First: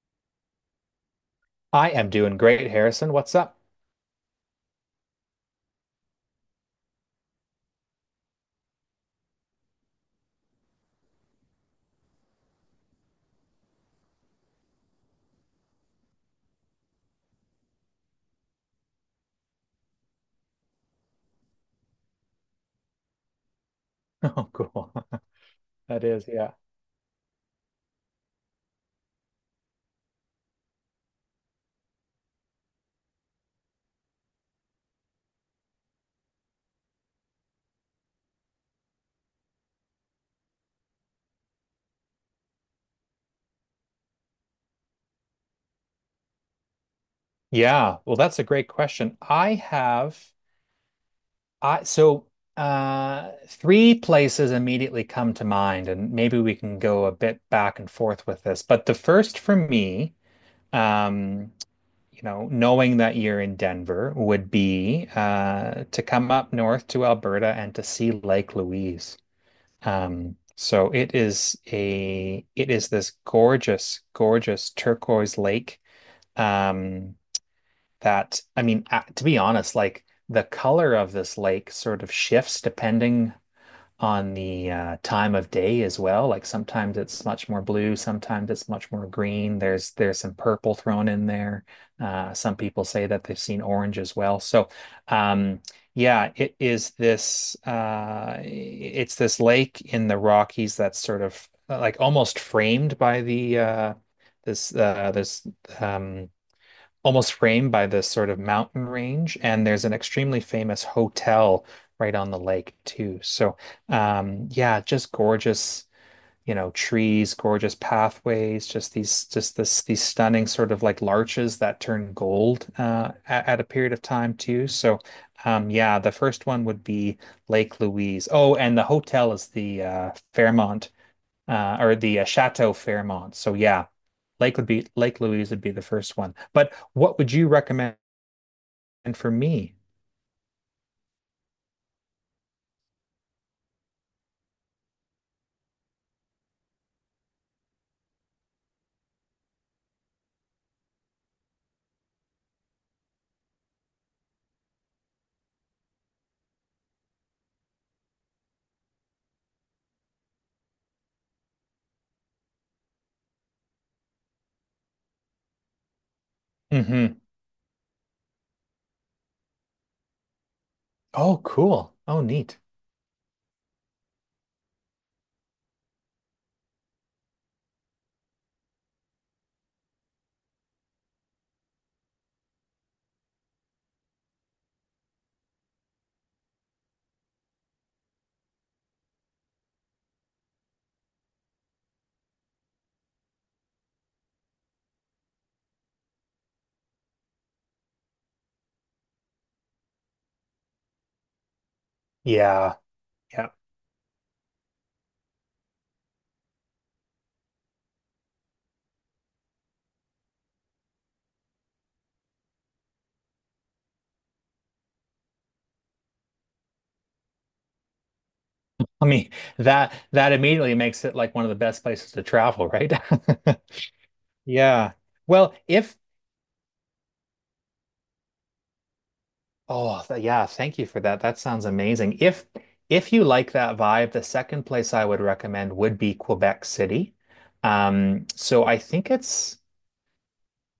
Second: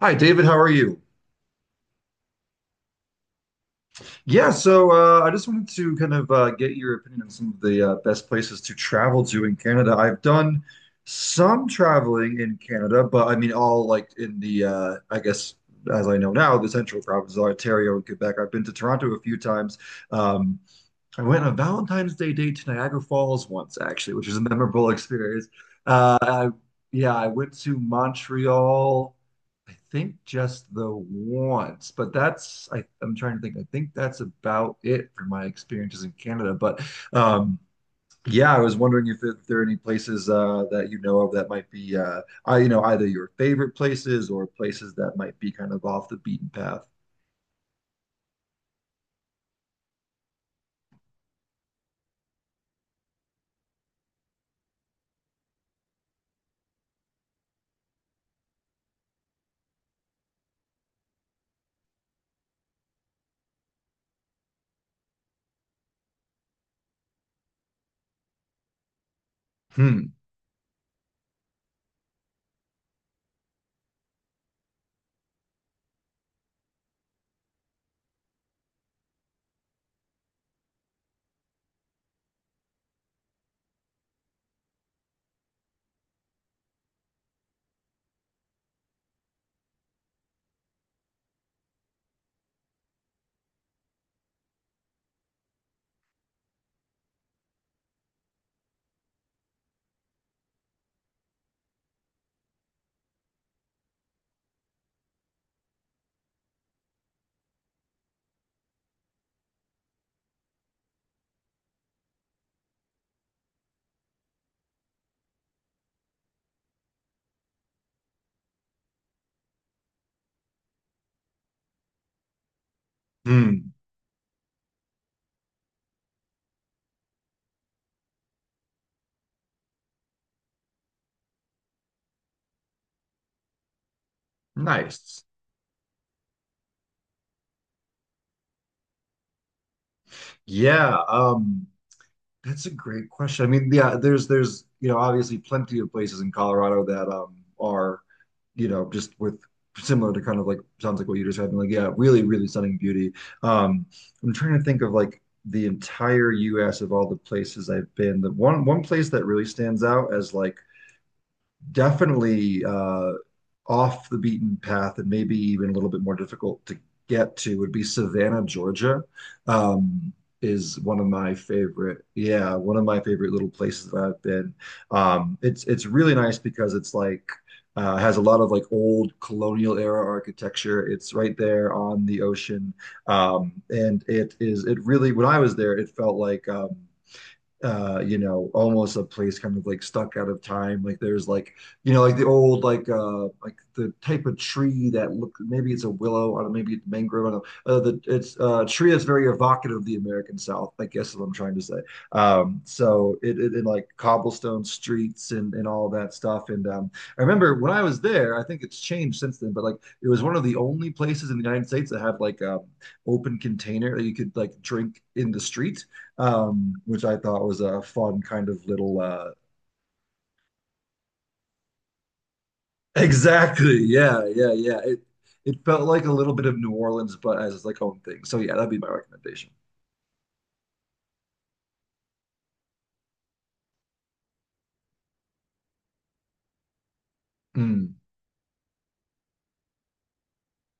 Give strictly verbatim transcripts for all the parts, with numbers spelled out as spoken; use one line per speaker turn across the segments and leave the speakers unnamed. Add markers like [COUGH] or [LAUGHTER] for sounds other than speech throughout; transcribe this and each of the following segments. Hi, David. How are you?
I am doing great, Harrison. What's up? [LAUGHS]
Yeah, so uh, I just wanted to kind of uh, get your opinion on some of the uh, best places to travel to in Canada. I've done some traveling in Canada, but I mean, all like in the, uh, I guess, as I know now, the central provinces, Ontario and Quebec. I've been to Toronto a few times. Um, I went on a Valentine's Day date to Niagara Falls once, actually, which was a
Oh,
memorable
cool.
experience.
[LAUGHS] That
Uh,
is,
I,
yeah.
yeah, I went to Montreal, I think just the once, but that's, I, I'm trying to think. I think that's about it for my experiences in Canada. But um, yeah, I was wondering if, there, if there are any places uh, that you know of that might be, uh, I, you know, either your favorite places or places that might be kind of off the beaten path.
Yeah. Well, that's a great question. I have I so uh three places immediately come to mind, and maybe we can go a bit back and forth with this. But the first for me, um, you know, knowing that you're in Denver would be uh to come up north to Alberta and to see Lake Louise.
Hmm.
Um, so it is a it is this gorgeous, gorgeous turquoise lake. Um, that I mean, a- to be honest, like the color of this lake sort of shifts depending on the uh, time of day as well. Like sometimes it's much more blue, sometimes it's much more green. There's there's some purple thrown in there. Uh, some people say that they've seen orange as well. So um, yeah, it is this uh, it's this lake in the Rockies that's sort of uh, like almost framed by the uh, this uh, this um, almost framed by this sort of mountain range, and there's an extremely famous hotel right on the lake too. So, um, yeah, just gorgeous, you know, trees, gorgeous pathways, just these, just this, these stunning sort of like larches that turn gold uh, at, at a
Hmm.
period of time too. So, um, yeah, the first one would be Lake Louise. Oh, and the hotel is the uh, Fairmont. Uh, or the uh, Chateau Fairmont. So yeah, Lake would be Lake
Nice.
Louise would be the first one. But what would you recommend for me?
Yeah. Um, that's a great question. I mean, yeah, there's there's you know obviously plenty of places in Colorado that um are you know just with similar to kind of like sounds like what you just had, like yeah, really really stunning beauty. Um, I'm trying to think of like the entire U S of all the places I've been. The one one place that really stands out as like definitely uh, off the beaten path and maybe even a little bit more difficult to
Mm-hmm.
get to would be Savannah, Georgia. Um, is one of my
Oh, cool.
favorite,
Oh,
yeah,
neat.
one of my favorite little places that I've been. Um, it's it's really nice because it's like uh, has a lot of like old colonial era architecture. It's right there on the ocean, um, and it is it really when I was there, it felt like um, uh you know almost a place kind of like stuck out of time like there's like you know like the old like uh like the type of tree that look maybe it's a willow I don't know, maybe it's mangrove I don't know uh, the it's uh, a tree that's very evocative of the American South I guess is what I'm trying to say um
Yeah.
so it,
Yeah.
it, it like cobblestone streets and and all that stuff and um I remember when I was there I think it's changed since then but like it was one of the only places in the United States that had like um open container that you could like drink in the street um, which I thought was a fun kind of little.
I
Uh,
mean, that that immediately makes it like one of the best places to travel, right?
[LAUGHS]
[LAUGHS]
exactly. Yeah. Yeah. Yeah.
Yeah.
It
Well,
it felt
if
like a little bit of New Orleans, but as like home thing. So yeah, that'd be my recommendation.
oh, th- yeah, thank you for that. That sounds amazing. If if you like that vibe, the second place I would recommend would be Quebec City.
Mm.
Um, so I think it's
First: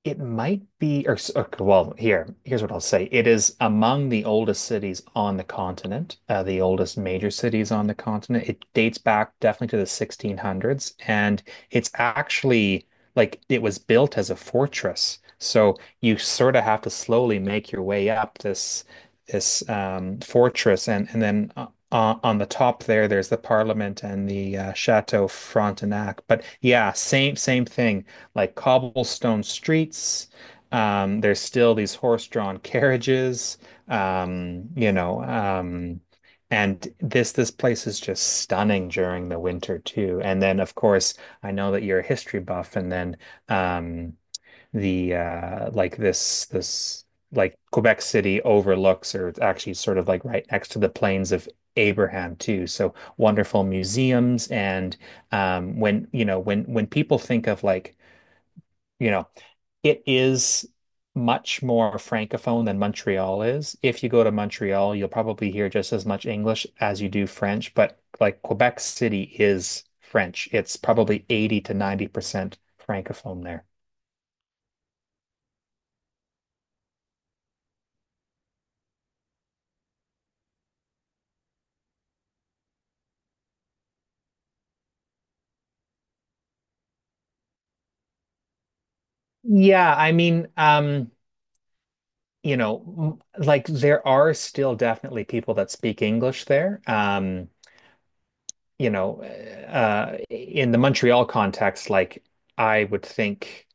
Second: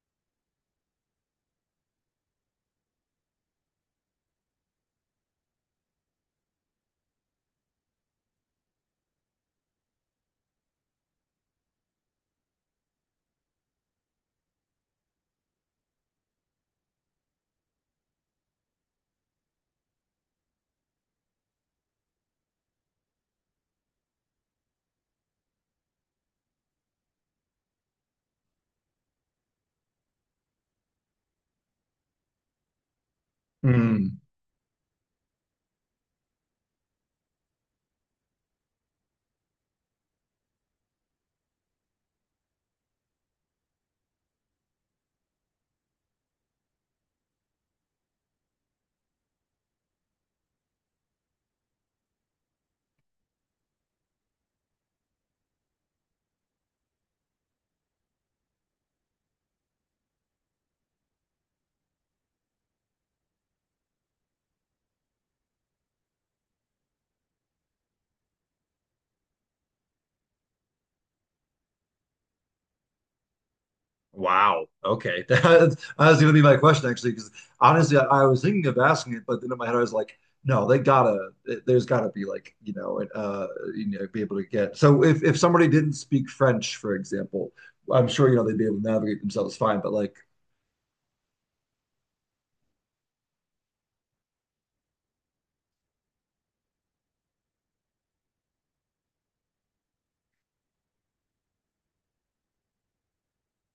It might be, or, s- okay, well, here, here's what I'll say. It is among the oldest cities on the continent, uh, the oldest major cities on the continent. It dates back definitely to the sixteen hundreds, and it's actually like it was built as a fortress. So you sort of have to slowly make your way up this this um, fortress, and and then uh, uh, on the top there, there's the Parliament and the uh, Chateau Frontenac. But yeah, same same thing like cobblestone streets. Um, there's still these horse-drawn carriages,
Mm.
um, you know, um, and this this place is just stunning during the winter too. And then, of course, I know that you're a history buff, and then um, the uh, like this this like Quebec City overlooks, or it's actually sort of like right next to the plains of Abraham too. So wonderful museums, and um, when you know when when people think of like you know it is much more francophone than Montreal is. If you go to Montreal, you'll probably hear just as much English as you do French, but like Quebec City is French. It's probably eighty to ninety percent francophone there.
Wow. Okay. [LAUGHS] That's, that was going to be my question actually, because honestly, I, I was thinking of asking it, but then in my head I was like, no, they gotta. There's gotta be like you know, uh, you know, be able to get. So if if somebody didn't speak French, for example, I'm sure you know they'd be able to navigate themselves fine. But
Yeah, I
like,
mean, um, you know, m- like there are still definitely people that speak English there. Um, you know, uh, in the Montreal context, like I would think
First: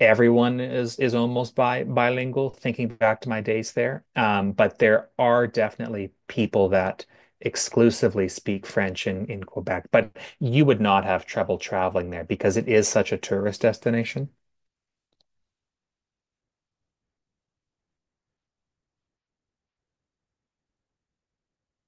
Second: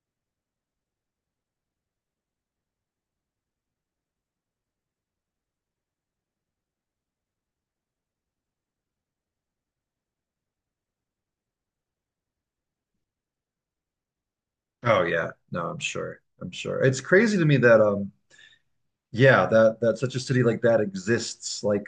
everyone is is almost bi bilingual, thinking back to my days there, um, but there are definitely people that exclusively speak French in in Quebec, but you would not have trouble traveling there because it is such a tourist destination.
oh yeah, no, I'm sure. I'm sure. It's crazy to me that um yeah, that that such a city like that exists like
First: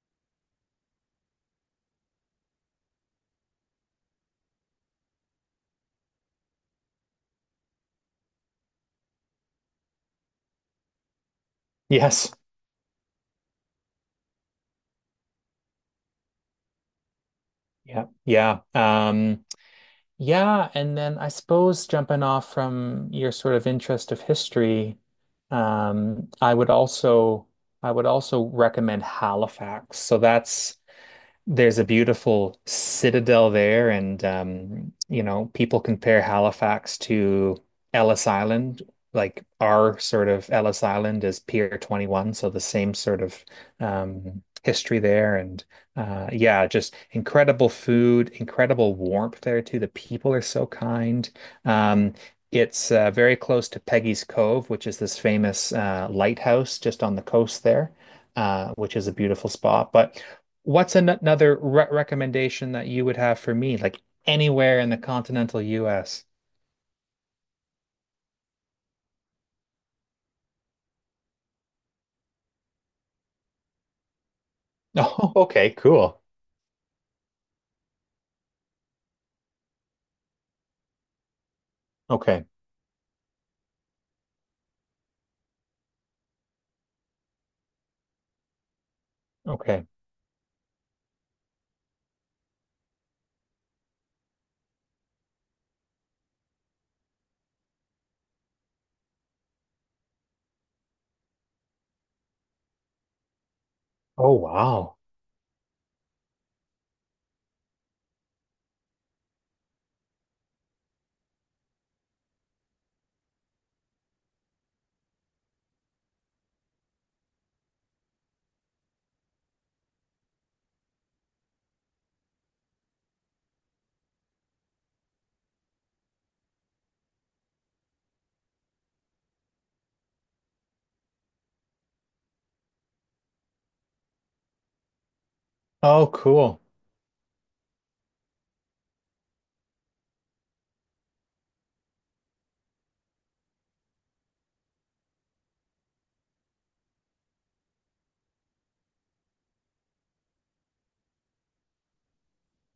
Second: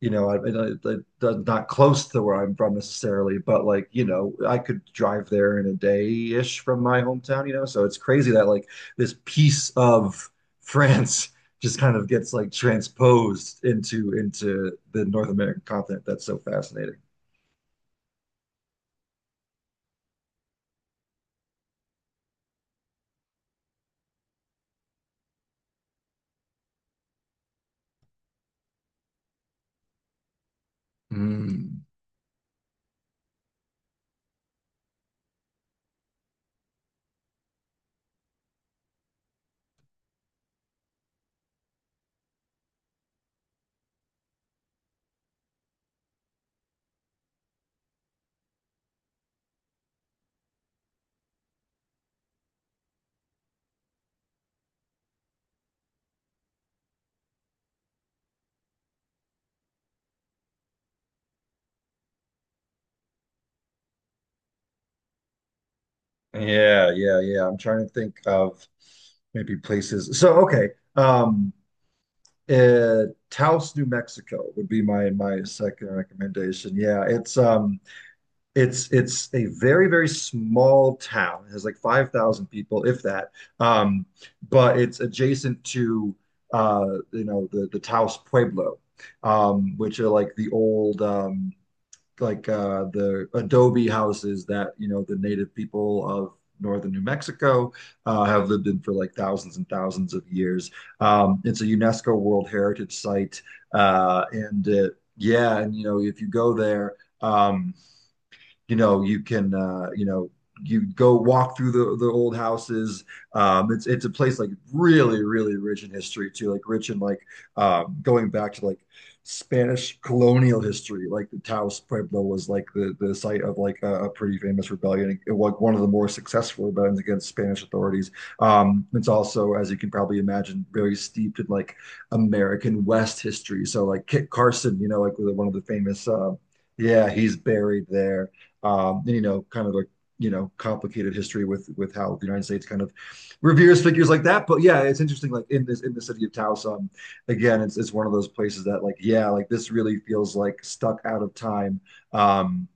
you know, I, I, I, I- not close to where I'm from necessarily, but like, you know, I could drive there in a day-ish from my hometown, you know. So it's crazy that like this piece of [LAUGHS] France just kind of
yes
gets like transposed into into the North American continent. That's so fascinating.
yeah yeah um Yeah, and then I suppose jumping off from your sort of interest of history, um, I would also I would also recommend Halifax. So that's there's a
Mm.
beautiful citadel there, and um, you know, people compare Halifax to Ellis Island. Like our sort of Ellis Island is Pier twenty-one, so the same sort of um, history there, and uh, yeah, just incredible food, incredible warmth there too. The people are so kind. Um, it's uh, very close to Peggy's Cove, which is this famous uh, lighthouse just on the coast there, uh, which is a beautiful spot. But what's an another re recommendation that you would have for me, like anywhere in the continental U S? [LAUGHS]
Yeah, yeah, yeah. I'm trying to think of maybe places. So okay. Um Uh, Taos, New Mexico would be my
Oh,
my
okay,
second
cool.
recommendation. Yeah, it's um it's it's a very very small town. It has like
Okay,
five thousand people if that. Um but it's adjacent to uh you know the the Taos Pueblo um
okay.
which are like the old um like uh, the adobe houses that you know the native people of northern New Mexico, uh, have lived in for like thousands and thousands of years. Um, it's a UNESCO World Heritage Site, uh,
Oh,
and uh,
wow.
yeah, and you know if you go there, um, you know you can uh, you know you go walk through the, the old houses. Um, it's it's a place like really really rich in history too, like rich in like um, going back to like Spanish colonial history. Like the Taos Pueblo was like the the site of like a, a pretty famous rebellion, it, was one of the more successful rebellions against Spanish authorities. Um, it's also, as you can probably imagine, very steeped in like American West history. So like Kit Carson, you know, like one of the famous.
Oh,
Uh,
cool.
yeah, he's buried there um, and you know, kind of like you know, complicated history with with how the United States kind of reveres figures like that. But yeah, it's interesting. Like in this in the city of Taos, um, again, it's it's one of those places that like yeah, like this really feels like stuck out of time. Um,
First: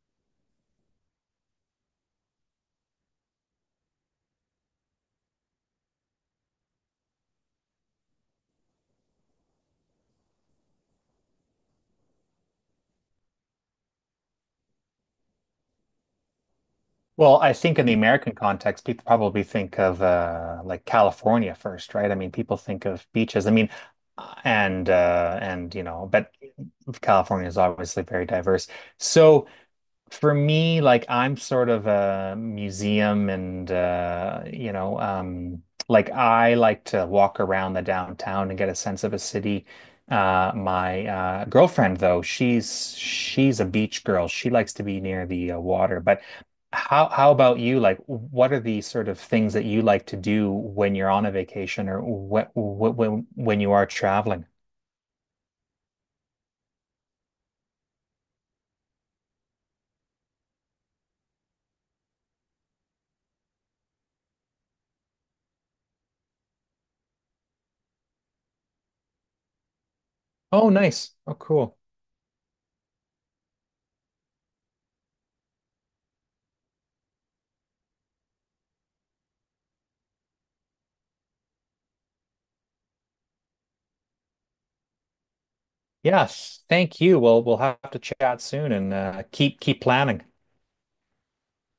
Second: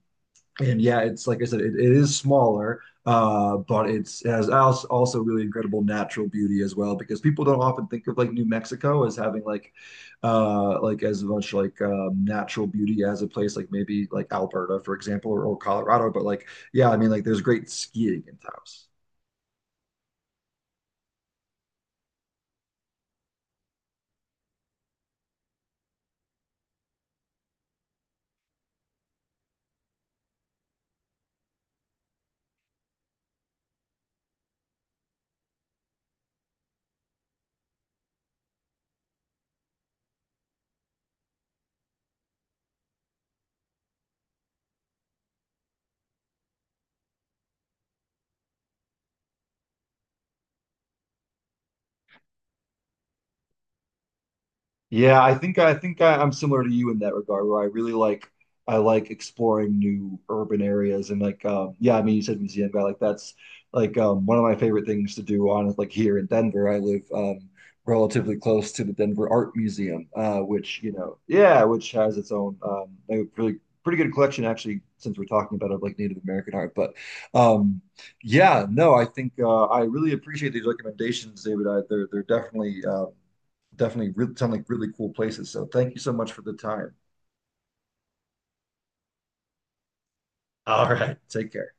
and yeah, it's like I said, it, it is smaller, uh, but it's it has also also really incredible natural beauty as well because people don't often think of like New Mexico as having like uh like as much like um, natural beauty as a place like maybe like Alberta, for example, or, or Colorado. But like yeah, I mean like there's
Well, I
great
think in the
skiing
American
in
context,
Taos.
people probably think of uh, like California first, right? I mean, people think of beaches. I mean, uh, and uh, and you know, but California is obviously very diverse. So for me, like I'm sort of a museum and uh, you know, um, like I like to walk around the downtown and get a sense of a city. Uh, my uh, girlfriend though, she's she's a beach girl. She likes to be near the uh, water. But how how about you? Like, what are the sort of things that you like to do when you're on a vacation, or what, what when when you are traveling?
Yeah, I think I think I, I'm similar to you in that regard, where I really like I like exploring new urban areas and like um, yeah, I mean you said museum guy, like that's like um, one of my favorite things to do on like here in Denver. I live um, relatively close to the Denver Art Museum, uh,
Oh,
which you
nice.
know
Oh,
yeah,
cool.
which has its own um, a really pretty good collection actually, since we're talking about of like Native American art, but um, yeah, no, I think uh, I really appreciate these recommendations, David. I, they're they're definitely. Um, definitely re- sound like really cool places. So thank you so much for the
Yes,
time.
thank you. Well, we'll have to chat soon and uh, keep keep planning.
All right. Take care.